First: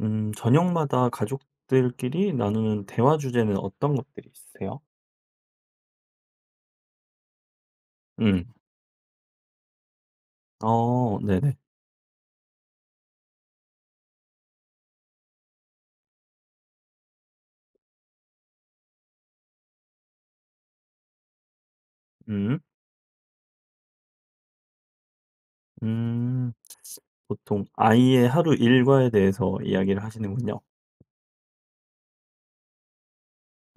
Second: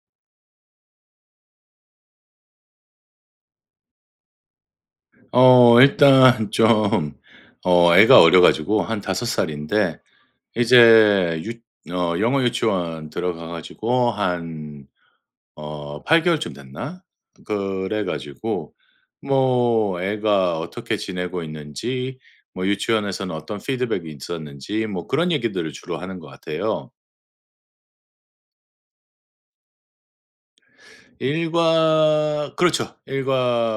저녁마다 가족들끼리 나누는 대화 주제는 어떤 것들이 있으세요? 일단 좀 애가 어려 음. 가지고 한 5 살인데 어 이제 유 네네. 어 영어 유치원 들어가 가지고 한 8 개월쯤 됐나? 그래 가지고 뭐 애가 어떻게 지내고 있는지 음. 뭐 유치원에서는 어떤 피드백이 있었는지 뭐 그런 얘기들을 주로 하는 것 음. 같아요. 보통 아이의 하루 일과에 대해서 이야기를 하시는군요. 일과 그렇죠.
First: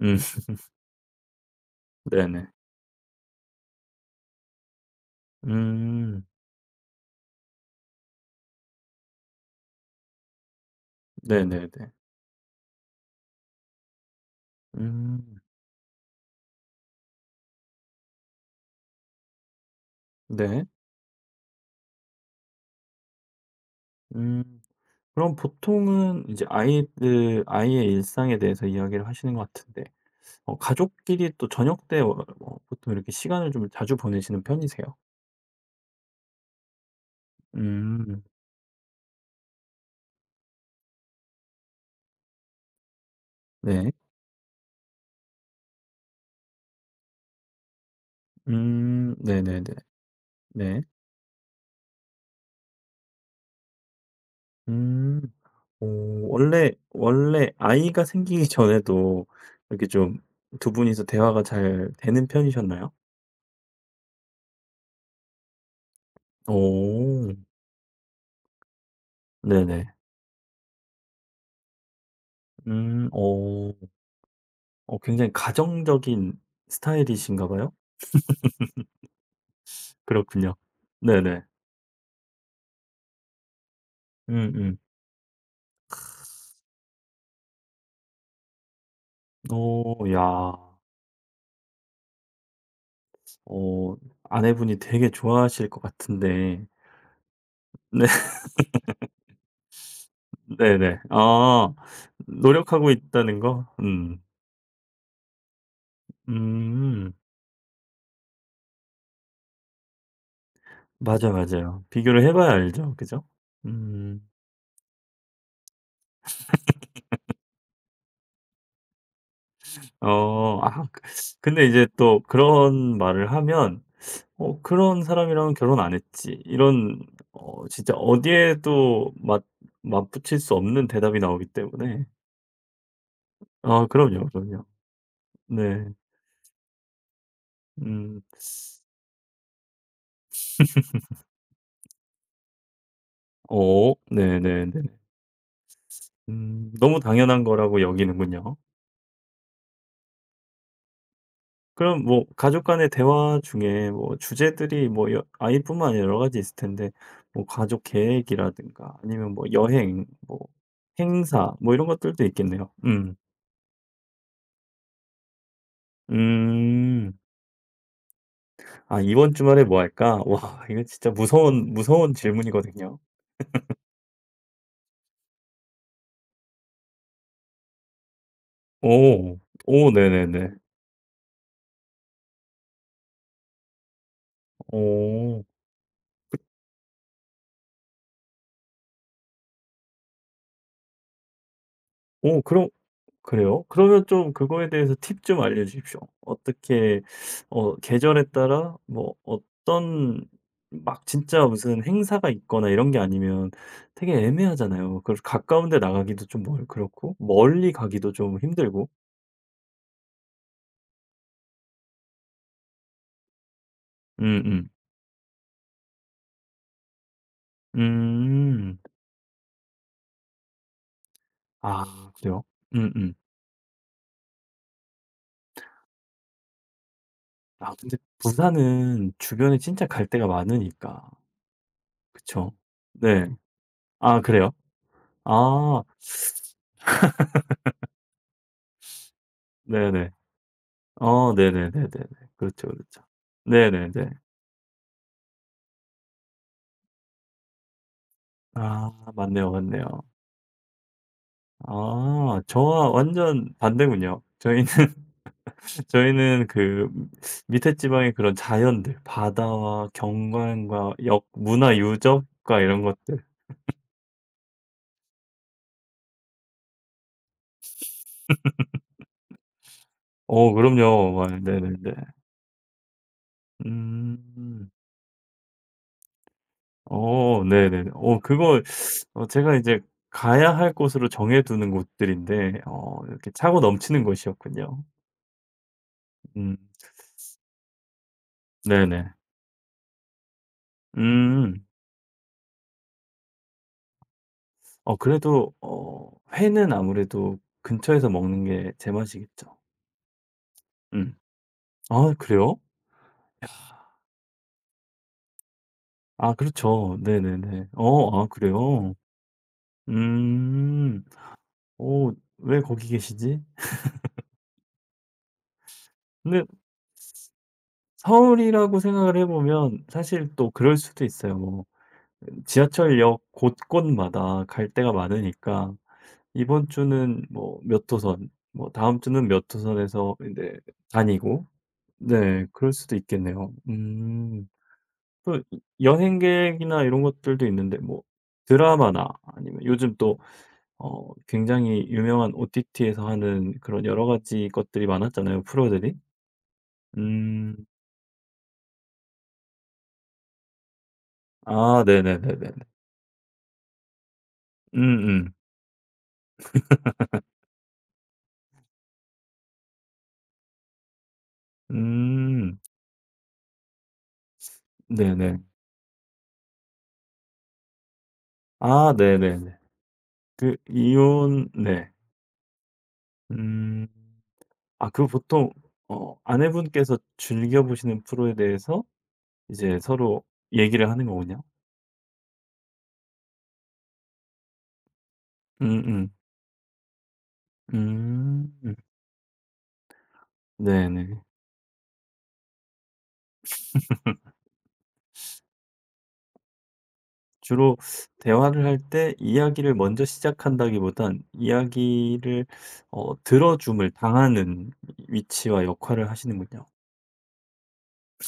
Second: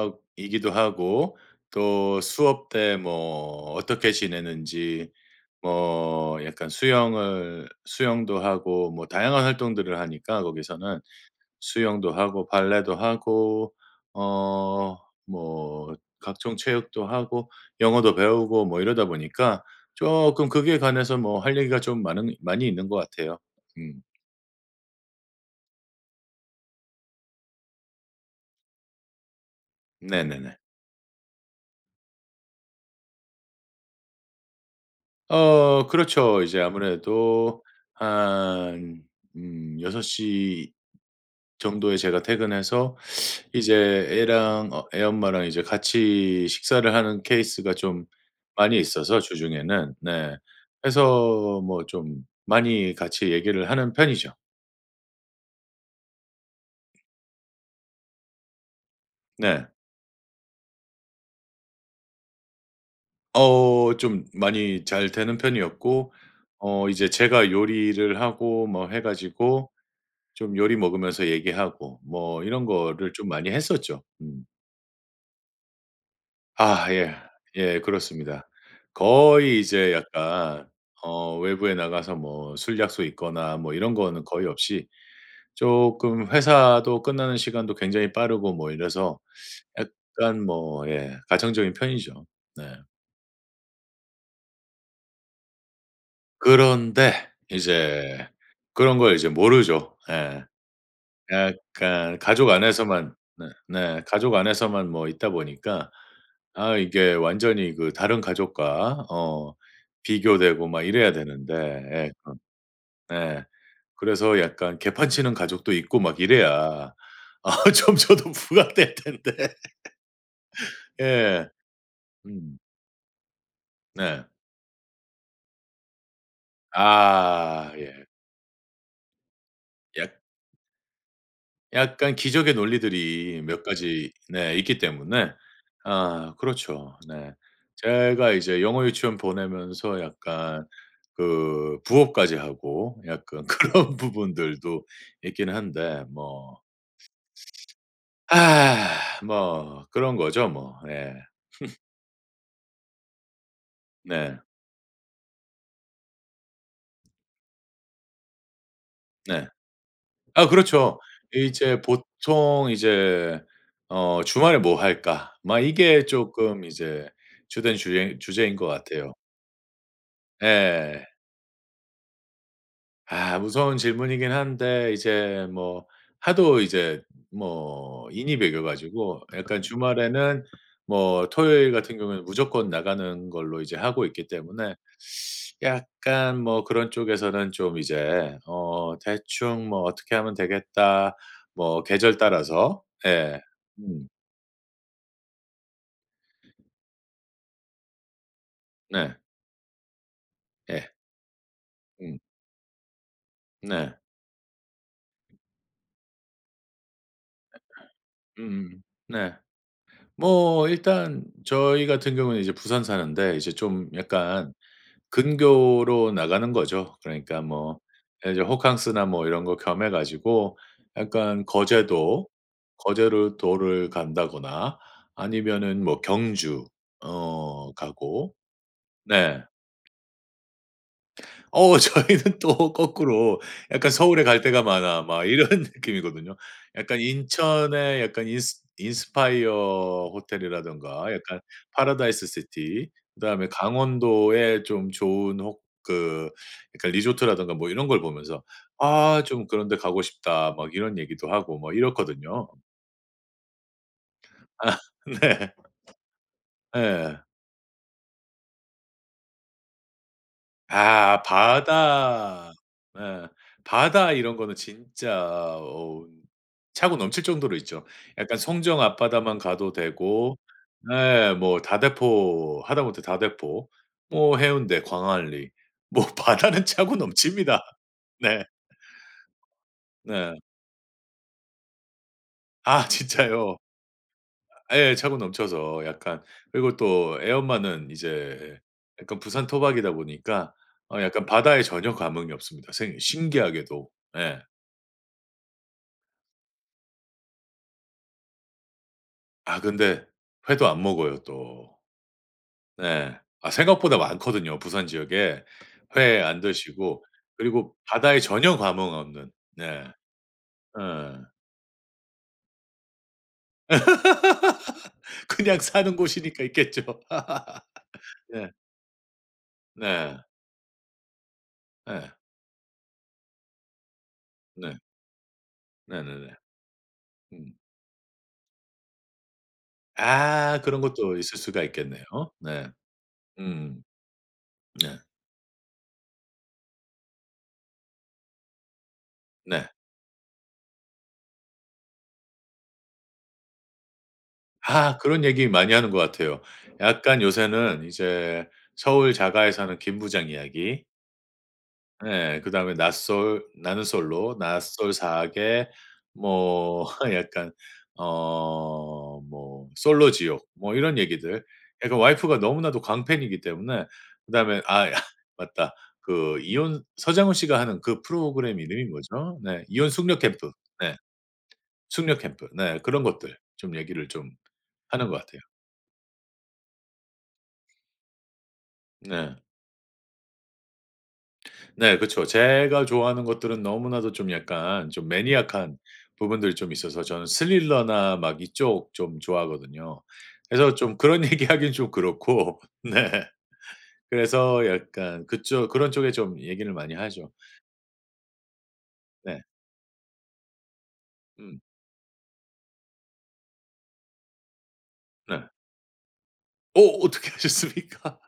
음 하고 또 네네. 수업 때 뭐 어떻게 지내는지 음 뭐 약간 수영을 수영도 하고 뭐 다양한 활동들을 하니까 거기서는 네네네. 수영도 하고 발레도 하고 어 음 뭐 각종 체육도 하고 영어도 배우고 뭐 이러다 보니까 조금 네. 그게 관해서 뭐 할 얘기가 좀 많은 많이 있는 것 같아요. 음. 음 그럼 보통은 이제 아이들 아이의 일상에 대해서 이야기를 하시는 것 같은데 네네네. 가족끼리 또 저녁 때 어 뭐 보통 이렇게 시간을 좀 자주 보내시는 편이세요? 그렇죠. 이제 아무래도 음 한 6시 정도에 제가 퇴근해서 이제 네. 애랑 애 엄마랑 이제 같이 식사를 하는 케이스가 좀 많이 음. 있어서 네네네. 주중에는. 네. 네. 그래서 뭐 좀 많이 같이 얘기를 하는 편이죠. 음. 오 원래 아이가 생기기 전에도 네. 이렇게 좀 두 분이서 대화가 잘 되는 편이셨나요? 좀 많이 잘 되는 편이었고 이제 오. 제가 요리를 하고 뭐 해 가지고 네네. 좀 요리 먹으면서 얘기하고 뭐 이런 음. 거를 좀 많이 오, 했었죠. 음. 굉장히 가정적인 아 예. 스타일이신가 봐요? 예 그렇습니다. 거의 이제 그렇군요. 약간 네네. 외부에 나가서 뭐 술 약속 있거나 뭐 이런 거는 거의 음 음. 없이 쪼끔 회사도 끝나는 시간도 굉장히 빠르고 뭐 이래서 오, 약간 야. 뭐 예 가정적인 편이죠. 네. 어 아내분이 되게 좋아하실 것 같은데 그런데 네. 이제 그런 걸 이제 모르죠. 예. 네네. 아 약간 가족 노력하고 안에서만 있다는 네 거? 네 음. 가족 안에서만 뭐 있다 보니까 아 음. 이게 완전히 그 다른 가족과 비교되고 막 이래야 맞아, 되는데 맞아요. 예 비교를 해 그런 봐야 알죠. 그죠? 예 음. 그래서 약간 개판치는 가족도 있고 막 이래야 아 좀 저도 부각될 텐데. 어 아 예. 근데 이제 또 음 그런 말을 하면 네. '어 그런 사람이랑은 결혼 안 했지.' 이런 아 진짜 예. 어디에도 맞 맞붙일 수 없는 대답이 나오기 때문에 약간 기적의 논리들이 몇 아 가지 그럼요, 네 그럼요. 있기 때문에 네. 아 그렇죠. 네. 음. 제가 이제 영어 유치원 보내면서 약간 그 부업까지 하고 약간 어 그런 네네네. 부분들도 있긴 한데 뭐 너무 당연한 거라고 여기는군요. 아 뭐 그런 거죠 뭐. 예. 그럼 뭐 가족 간의 대화 중에 뭐 네. 주제들이 뭐 여 아이뿐만 아니라 여러 가지 있을 텐데 뭐 가족 계획이라든가 아니면 뭐 네. 여행, 뭐 아 그렇죠. 행사 뭐 이제 이런 것들도 보통 있겠네요. 음. 이제 '주말에 뭐 할까?' 막 이게 쪼끔 이제 음. 주된 주제 주제인 것 아 같아요. "이번 주말에 뭐 할까?" 와 이거 예. 진짜 무서운 무서운 질문이거든요. 아 무서운 질문이긴 한데 이제 뭐 하도 이제 뭐 인이 배겨 가지고 오. 약간 오 주말에는 네네네. 뭐 토요일 같은 경우에는 무조건 나가는 걸로 이제 하고 있기 때문에 오. 약간 뭐 그런 쪽에서는 좀 이제 대충 뭐 '어떻게 하면 되겠다.' 뭐 계절 오 그럼 따라서 예. 그래요? 그러면 음 좀 그거에 대해서 팁 좀 알려주십시오. 어떻게 계절에 따라 뭐 네. 어떤 예. 막 진짜 무슨 음 행사가 있거나 이런 게 아니면 네. 되게 애매하잖아요. 그래서 가까운 데 나가기도 좀 멀 그렇고 멀리 가기도 좀 음 힘들고. 네. 뭐 일단 저희 같은 경우는 이제 부산 사는데 이제 좀 약간 음음. 근교로 나가는 거죠. 그러니까 뭐 음. 이제 호캉스나 뭐 이런 거 겸해 가지고 약간 아 그래요? 음음. 거제를 도를 간다거나 아니면은 뭐 경주 아 근데 가고 부산은 네. 주변에 진짜 갈 데가 많으니까. 저희는 그쵸? 또 네. 거꾸로 약간 아 '서울에 갈 그래요? 데가 많아.' 막 이런 아. 느낌이거든요. 약간 인천의 약간 인스파이어 네네. 호텔이라든가 어 약간 네네네네네. 파라다이스 그렇죠, 시티 그렇죠. 그다음에 네네네. 강원도의 좀 좋은 혹 그 약간 리조트라든가 뭐 이런 걸 보면서 아 '아 좀 맞네요, 그런 데 맞네요. 가고 싶다.' 막 이런 얘기도 하고 뭐 아 이렇거든요. 저와 완전 반대군요. 저희는 아 네. 저희는 그 예. 밑에 지방의 그런 자연들, 바다와 경관과 아 역 문화 바다 유적과 이런 것들. 예. 바다 이런 거는 진짜 차고 넘칠 정도로 있죠. 약간 송정 앞바다만 가도 되고 어 그럼요. 와 예 뭐 네네네. 다대포 하다못해 다대포 뭐 음. 해운대, 광안리 뭐 바다는 차고 어 넘칩니다. 네네네. 어 네. 그거 제가 이제 네. 가야 할 곳으로 정해 두는 곳들인데 아 이렇게 진짜요. 차고 넘치는 곳이었군요. 예 차고 넘쳐서 약간 음 그리고 또 애 엄마는 이제 네네. 약간 부산 토박이다 보니까 약간 바다에 음. 전혀 감흥이 없습니다, 생 신기하게도. 예. 그래도 회는 아무래도 근처에서 먹는 게 제맛이겠죠. 아 근데 회도 안 음. 먹어요 또. 아 그래요? 네. 아 생각보다 많거든요 부산 지역에. 회 아 안 그렇죠. 드시고 네네네. 그리고 어 바다에 아 전혀 감흥 그래요? 없는. 네. 예. 음. 오 왜 거기 계시지? 그냥 사는 근데 곳이니까 있겠죠. 네. 서울이라고 생각을 해 보면 네. 사실 또 그럴 수도 있어요. 뭐 예. 지하철역 곳곳마다 갈 네. 데가 많으니까 네네네. 이번 주는 음. 뭐 몇 호선, 뭐 다음 주는 몇 호선에서 이제 아 그런 것도 있을 다니고 수가 있겠네요. 네 네. 그럴 수도 있겠네요. 음. 음. 네. 그 여행객이나 이런 것들도 있는데 뭐 드라마나 아니면 네. 요즘 또 굉장히 유명한 OTT에서 하는 그런 여러 가지 것들이 아 그런 많았잖아요, 얘기 많이 하는 프로들이. 것 같아요. 약간 음. 요새는 이제 서울 자가에 사는 김 부장 이야기 아 예. 네네네네네. 그다음에 낯설 나는 솔로, 음음. 음. 낯설사계 뭐 약간 뭐 솔로 지옥 뭐 이런 얘기들. 약간 와이프가 음, 너무나도 광팬이기 때문에 그다음에 아 네네. 맞다. 그 이혼 서장훈 씨가 하는 그 프로그램 이름이 아 뭐죠? 네네네. 네. 이혼 숙려 캠프. 그 네. 이혼 네. 숙려 캠프. 네. 그런 것들 좀 음. 얘기를 좀 아 하는 그 것 같아요. 보통 아내분께서 즐겨 보시는 프로에 대해서 네. 이제 서로 얘기를 하는 거군요. 네 그쵸. 제가 좋아하는 것들은 너무나도 좀 약간 좀 매니악한 음음. 부분들이 좀 있어서 저는 스릴러나 막 음. 이쪽 좀 좋아하거든요. 그래서 좀 네네. 그런 얘기하긴 좀 그렇고 네. 그래서 약간 그쪽 그런 쪽에 좀 얘기를 많이 하죠. 주로 대화를 할 때 네. 이야기를 먼저 시작한다기보단 음 이야기를 들어 줌을 당하는 네. 위치와 역할을 하시는군요. 어떻게 하셨습니까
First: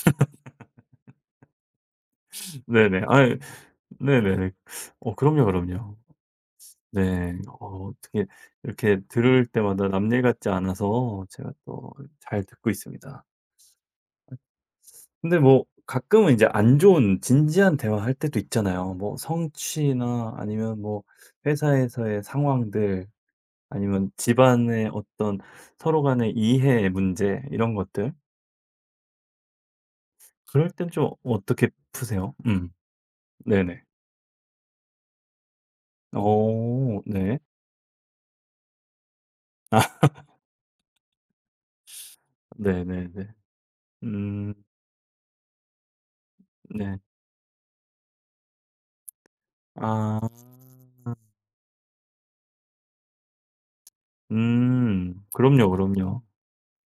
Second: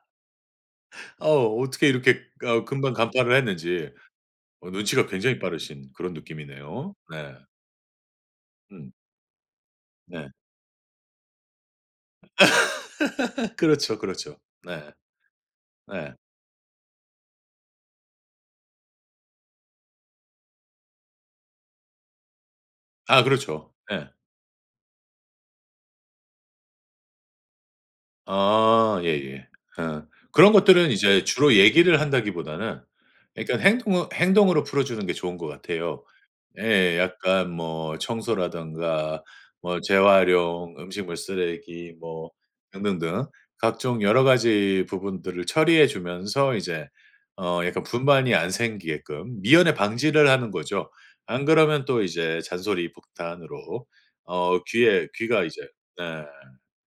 어 어떻게 이렇게 금방 네네. 아 간파를 했는지. 네네네. 눈치가 어 굉장히 그럼요, 빠르신 그럼요. 그런 느낌이네요. 네. 네. 어떻게 음 이렇게 들을 때마다 남일 네. 같지 않아서 제가 또 잘 듣고 있습니다. 그렇죠, 그렇죠. 네. 근데 뭐 네. 가끔은 이제 안 좋은 진지한 대화할 때도 있잖아요. 뭐 성취나 아니면 뭐 회사에서의 상황들 아 그렇죠. 네. 아니면 집안의 어떤 서로 간의 이해 문제 이런 것들 아 예예. 어. 그런 그럴 것들은 땐 좀 이제 주로 어떻게 얘기를 푸세요? 음. 한다기보다는 그러니까 네네. 행동으로 풀어주는 게 좋은 것 같아요. 예. 어 네. 약간 뭐 청소라든가 뭐 재활용, 음식물 쓰레기 뭐 등등등 네네네. 각종 여러 음 가지 부분들을 처리해 주면서 이제 네. 약간 분만이 안 생기게끔 미연에 아. 방지를 하는 거죠. 안 그러면 또 이제 잔소리 폭탄으로 어 귀에 음. 귀가 이제 그럼요, 네 그럼요.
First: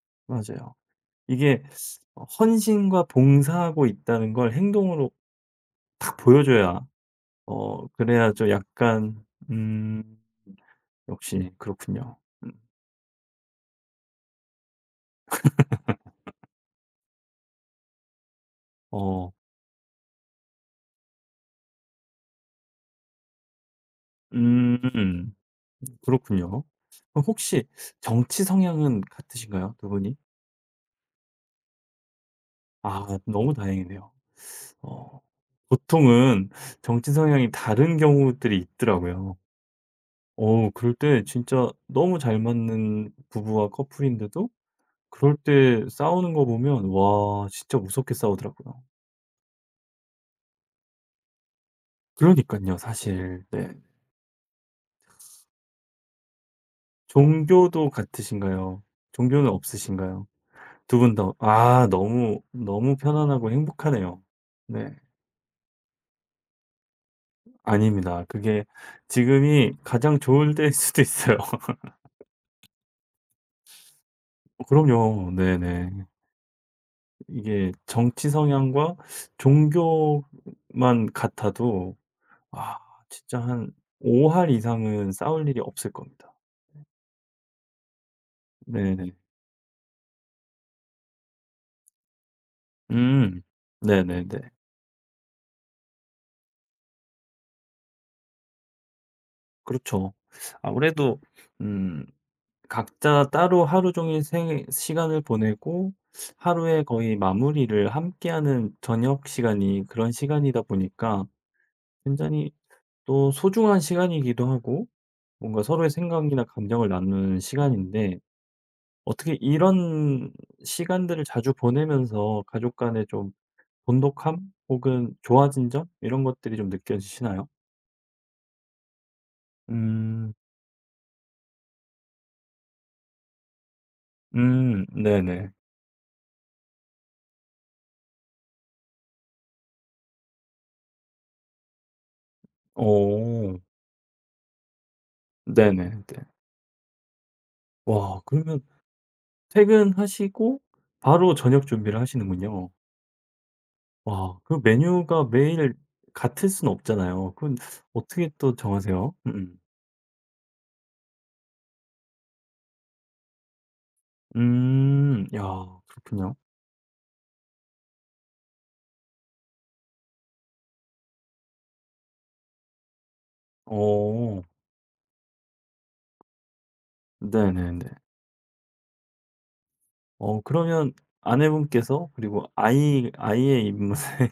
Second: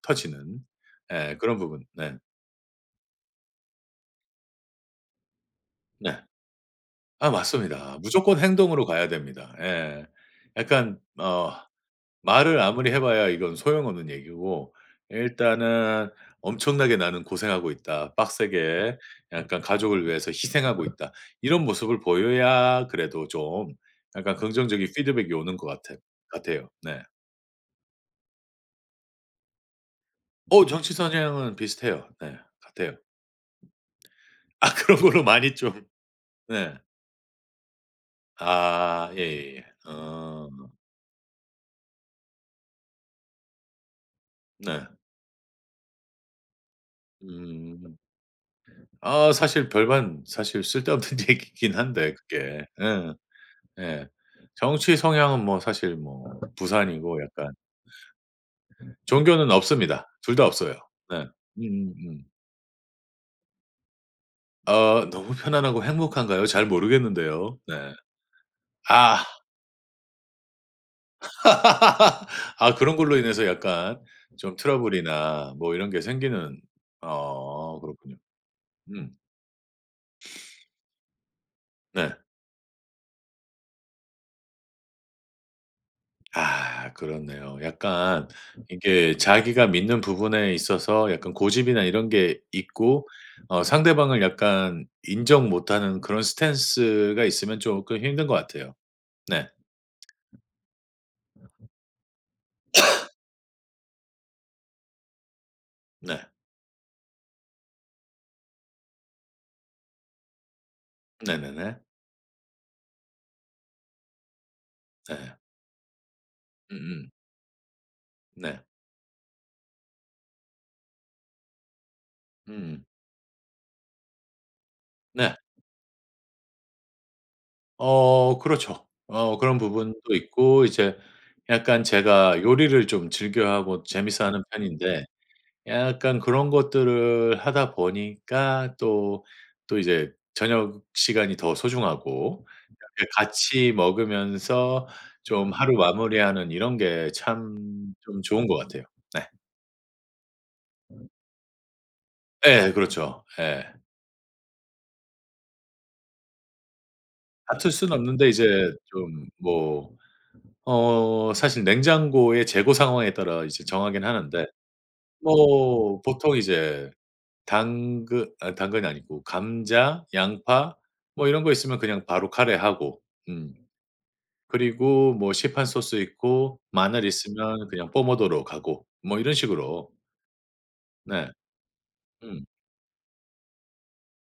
터지는 맞아요. 예 그런 이게 부분. 네. 헌신과 봉사하고 있다는 걸 행동으로 탁 네. 보여줘야 아 맞습니다. 그래야 무조건 좀 행동으로 가야 약간 됩니다. 예. 음 약간 역시 그렇군요. 음. 말을 아무리 해 봐야 이건 소용없는 얘기고 일단은 '엄청나게 나는 고생하고 있다. 빡세게 어 약간 가족을 위해서 희생하고 있다.' 이런 모습을 보여야 그래도 좀 약간 긍정적인 피드백이 음. 오는 것 같아 그렇군요. 같아요. 네. 그럼 혹시 정치 성향은 같으신가요? 두 분이? 정치 선향은 비슷해요. 네. 같아요. 아 너무 다행이네요. 아 그런 어 걸로 많이 좀 보통은 네. 정치 성향이 다른 경우들이 아 있더라고요. 예예예. 어 그럴 때 진짜 너무 잘 맞는 부부와 커플인데도 네. 그럴 때 싸우는 거 보면 와 진짜 음. 무섭게 싸우더라고요. 아 사실 별반 사실 쓸데없는 얘기긴 한데 그게. 그러니깐요 예. 사실. 네. 예. 정치 성향은 뭐 사실 뭐 부산이고 약간 종교도 같으신가요? 종교는 종교는 없습니다. 없으신가요? 둘 다 없어요. 두 분 네. 다 아 음음음. 너무, 너무 편안하고 행복하네요. 네. 너무 편안하고 행복한가요? 잘 모르겠는데요. 네. 아닙니다. 그게 아. 지금이 가장 좋을 때일 수도 있어요. 아 그런 걸로 인해서 약간 좀 그럼요. 트러블이나 뭐 이런 네네. 게 생기는 이게 그렇군요. 정치 성향과 음. 종교만 같아도 네. 아 진짜 한 5할 이상은 싸울 일이 없을 겁니다. 아 그렇네요. 약간 네네. 이게 자기가 믿는 부분에 있어서 약간 고집이나 이런 게 있고 음. 상대방을 네네네. 약간 인정 못하는 그런 스탠스가 있으면 조금 힘든 것 같아요. 네. 그렇죠. 아무래도 음 각자 따로 하루 종일 생 시간을 보내고 네. 하루의 거의 마무리를 함께하는 저녁 시간이 그런 시간이다 보니까 네네네. 굉장히 또 소중한 시간이기도 하고 네. 뭔가 서로의 생각이나 감정을 음음. 나누는 시간인데 네. 어떻게 이런 시간들을 자주 보내면서 네. 가족 간의 좀 돈독함 혹은 네. 좋아진 점 이런 것들이 좀 느껴지시나요? 그렇죠. 그런 부분도 음. 있고 이제 약간 제가 요리를 좀 즐겨하고 재밌어하는 음. 편인데 네네. 약간 그런 것들을 하다 보니까 또 이제 저녁 시간이 더 소중하고 이렇게 오오.. 같이 먹으면서 좀 하루 네네네. 마무리하는 이런 게 참 좀 와 좋은 것 그러면 같아요. 네. 퇴근하시고 바로 저녁 준비를 하시는군요. 예 그렇죠. 예. 와 그 메뉴가 매일 같을 수는 없잖아요. 그건 다툴 수는 없는데 어떻게 또 이제 정하세요? 좀 뭐 사실 냉장고의 재고 상황에 따라 이제 정하긴 하는데 야 뭐 그렇군요. 보통 이제 당근 아 당근이 아니고 감자, 양파 뭐 이런 거 있으면 그냥 바로 카레하고 음 어. 그리고 뭐 시판 소스 있고 마늘 있으면 네네네. 그냥 뽀모도로 가고 뭐 이런 식으로. 그러면 네. 아내분께서 음. 그리고 아이의 입맛을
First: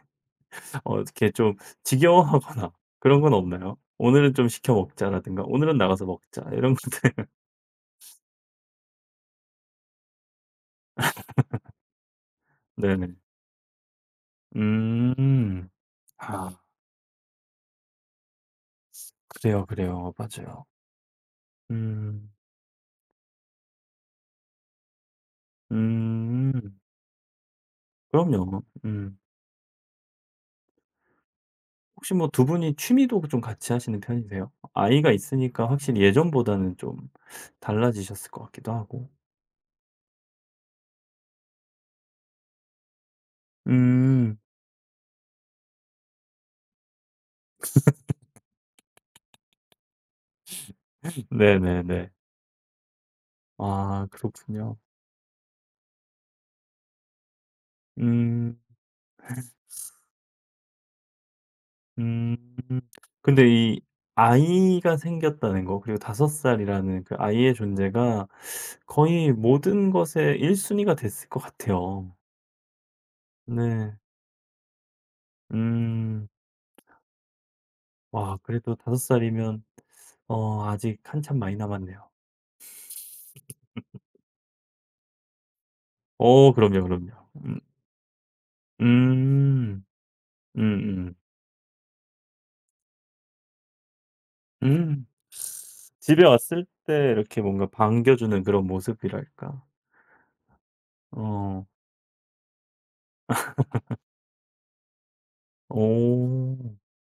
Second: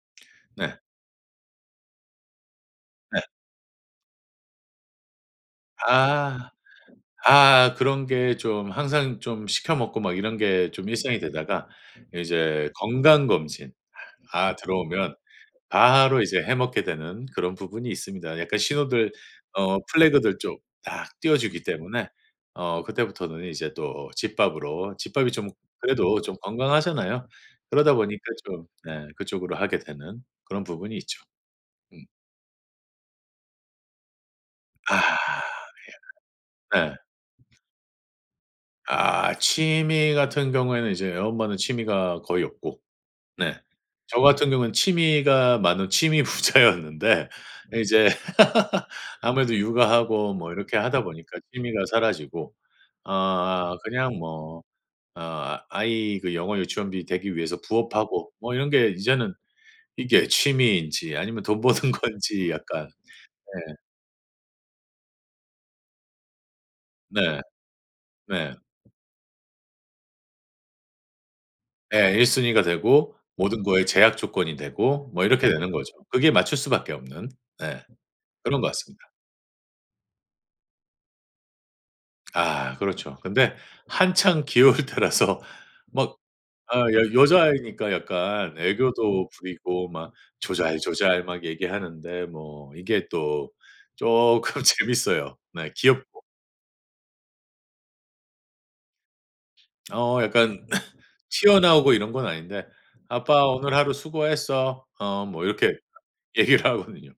네. 어 이렇게 좀 지겨워하거나 네. 그런 건 없나요? "오늘은 좀 시켜 먹자."라든가 "오늘은 나가서 먹자." 아. 이런 것들. 아 그런 게 좀 항상 좀 시켜 먹고 막 이런 게 좀 일상이 되다가 이제 네네. 건강 검진 아 들어오면 음. 바로 이제 아 해먹게 되는 그런 부분이 있습니다. 약간 신호들 그래요, 그래요. 플래그들 쪽 맞아요. 딱 띄워주기 때문에 음. 그때부터는 이제 또 집밥으로 집밥이 좀 그래도 좀 음. 건강하잖아요. 그러다 보니까 그럼요. 좀 네 음. 그쪽으로 하게 되는 그런 부분이 있죠. 음. 혹시 뭐 두 분이 취미도 좀 같이 하시는 편이세요? 아이가 아 있으니까 확실히 예전보다는 네. 좀 달라지셨을 것 같기도 하고. 아 취미 같은 경우에는 이제 엄마는 취미가 거의 없고 네. 저 음. 같은 경우는 취미가 많은 취미 부자였는데 네. 이제 아무래도 육아하고 뭐 이렇게 하다 보니까 취미가 네네네. 사라지고 아 아 그냥 뭐 그렇군요. 아이 그 영어 유치원비 대기 위해서 부업하고 뭐 음. 이런 게 이제는 이게 취미인지 아니면 돈 버는 음. 건지 약간 근데 이 아이가 생겼다는 거 그리고 5살이라는 그 네. 아이의 존재가 네. 네. 거의 모든 것의 1 순위가 됐을 것 같아요. 일1 순위가 되고 모든 거에 네. 제약 조건이 되고 뭐 이렇게 되는 거죠. 음. 그게 맞출 수밖에 없는 네 와 그런 것 그래도 다섯 같습니다. 살이면 아직 한참 많이 남았네요. 아 그렇죠. 근데 한창 귀여울 때라서 막 어 아 그럼요, 그럼요. 여 음. 여자아이니까 약간 애교도 음. 부리고 막 음음. 음. 조잘조잘 막 얘기하는데 뭐 이게 또 쪼끔 음. 재밌어요. 네 귀엽고. 집에 왔을 때 이렇게 뭔가 반겨 주는 그런 모습이랄까? 약간 어. 튀어나오고 이런 건 아닌데 "아빠 오늘 하루 수고했어." 뭐 이렇게 얘기를 오. 하거든요.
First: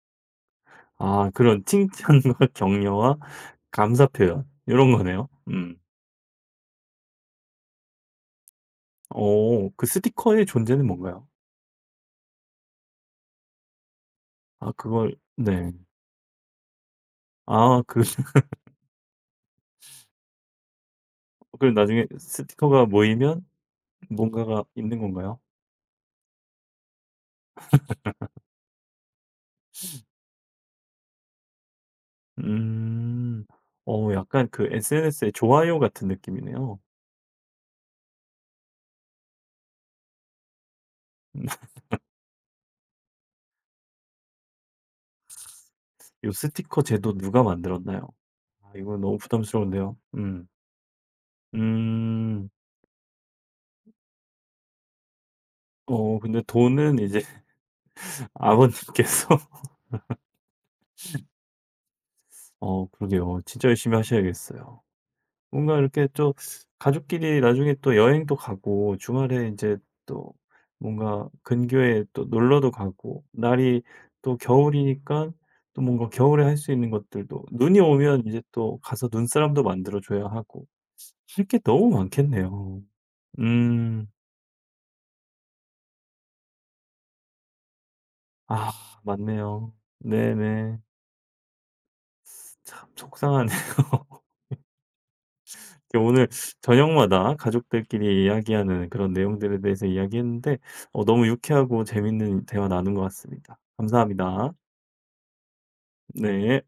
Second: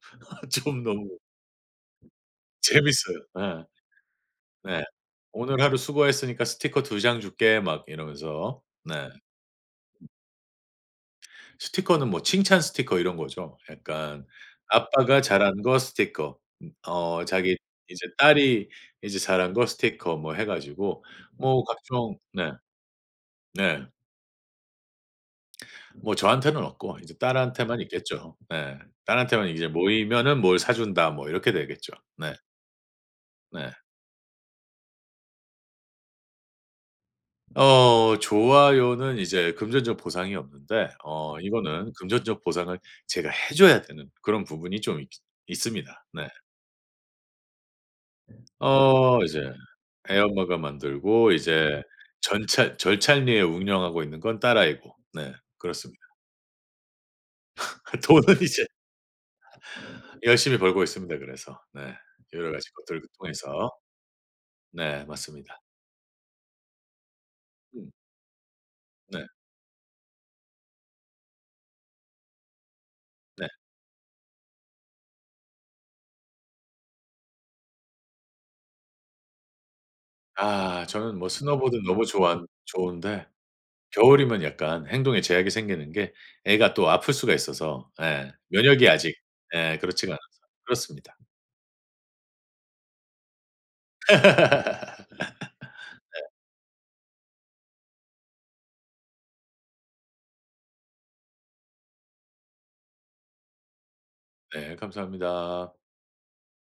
좀 너무 아 그런 칭찬과 재밌어요. 격려와 예. 감사 표현 이 네. 런 거네요. "오늘 음. 하루 수고했으니까 스티커 2장 줄게." 막 이러면서. 네. 오 그 스티커의 존재는 뭔가요? 스티커는 뭐 칭찬 스티커 이런 거죠. 약간 아 그걸 아빠가 잘한 네. 거 스티커. 자기 아 그 이제 딸이 이제 잘한 거 스티커 뭐 해 가지고 뭐 그 나중에 각종 네. 스티커가 모이면 네. 뭔가가 있는 건가요? 뭐 저한테는 없고 이제 딸한테만 있겠죠. 네. 딸한테만 이제 모이면은 "뭘 사 준다." 뭐 이렇게 되겠죠. 네. 음. 네. 약간 그 SNS의 좋아요 같은 느낌이네요. 좋아요는 이제 금전적 보상이 없는데 이거는 금전적 보상을 제가 해 줘야 되는 그런 부분이 좀 있 있습니다. 네. 요 스티커 제도 누가 만들었나요? 아 이건 너무 이제 부담스러운데요. 애 음. 엄마가 만들고 이제 음. 전찰 절찰리에 운영하고 있는 건 딸아이고 네 그렇습니다. 어 근데 돈은 이제 돈은 이제 아버님께서 열심히 벌고 있습니다 그래서. 네. 여러 가지 것들을 그러게요. 진짜 통해서. 열심히 하셔야겠어요. 네 맞습니다. 뭔가 이렇게 또 가족끼리 나중에 음 또 여행도 가고 네. 주말에 이제 또 뭔가 근교에 또 놀러도 가고 네. 날이 또 겨울이니까 또 뭔가 겨울에 할 수 있는 것들도 눈이 오면 이제 또 가서 눈사람도 만들어 줘야 하고 아 저는 뭐 할 게 스노보드 너무 너무 좋아 많겠네요. 좋은데 음. 겨울이면 약간 행동에 제약이 생기는 게 애가 또 아플 수가 있어서 예 아 면역이 아직 맞네요. 예 그렇지가 않아서 네네. 그렇습니다. 참 속상하네요. 이렇게 오늘 저녁마다 가족들끼리 이야기하는 그런 내용들에 대해서 이야기했는데 너무 유쾌하고 재밌는 대화 나눈 것 같습니다. 감사합니다. 네 감사합니다. 네.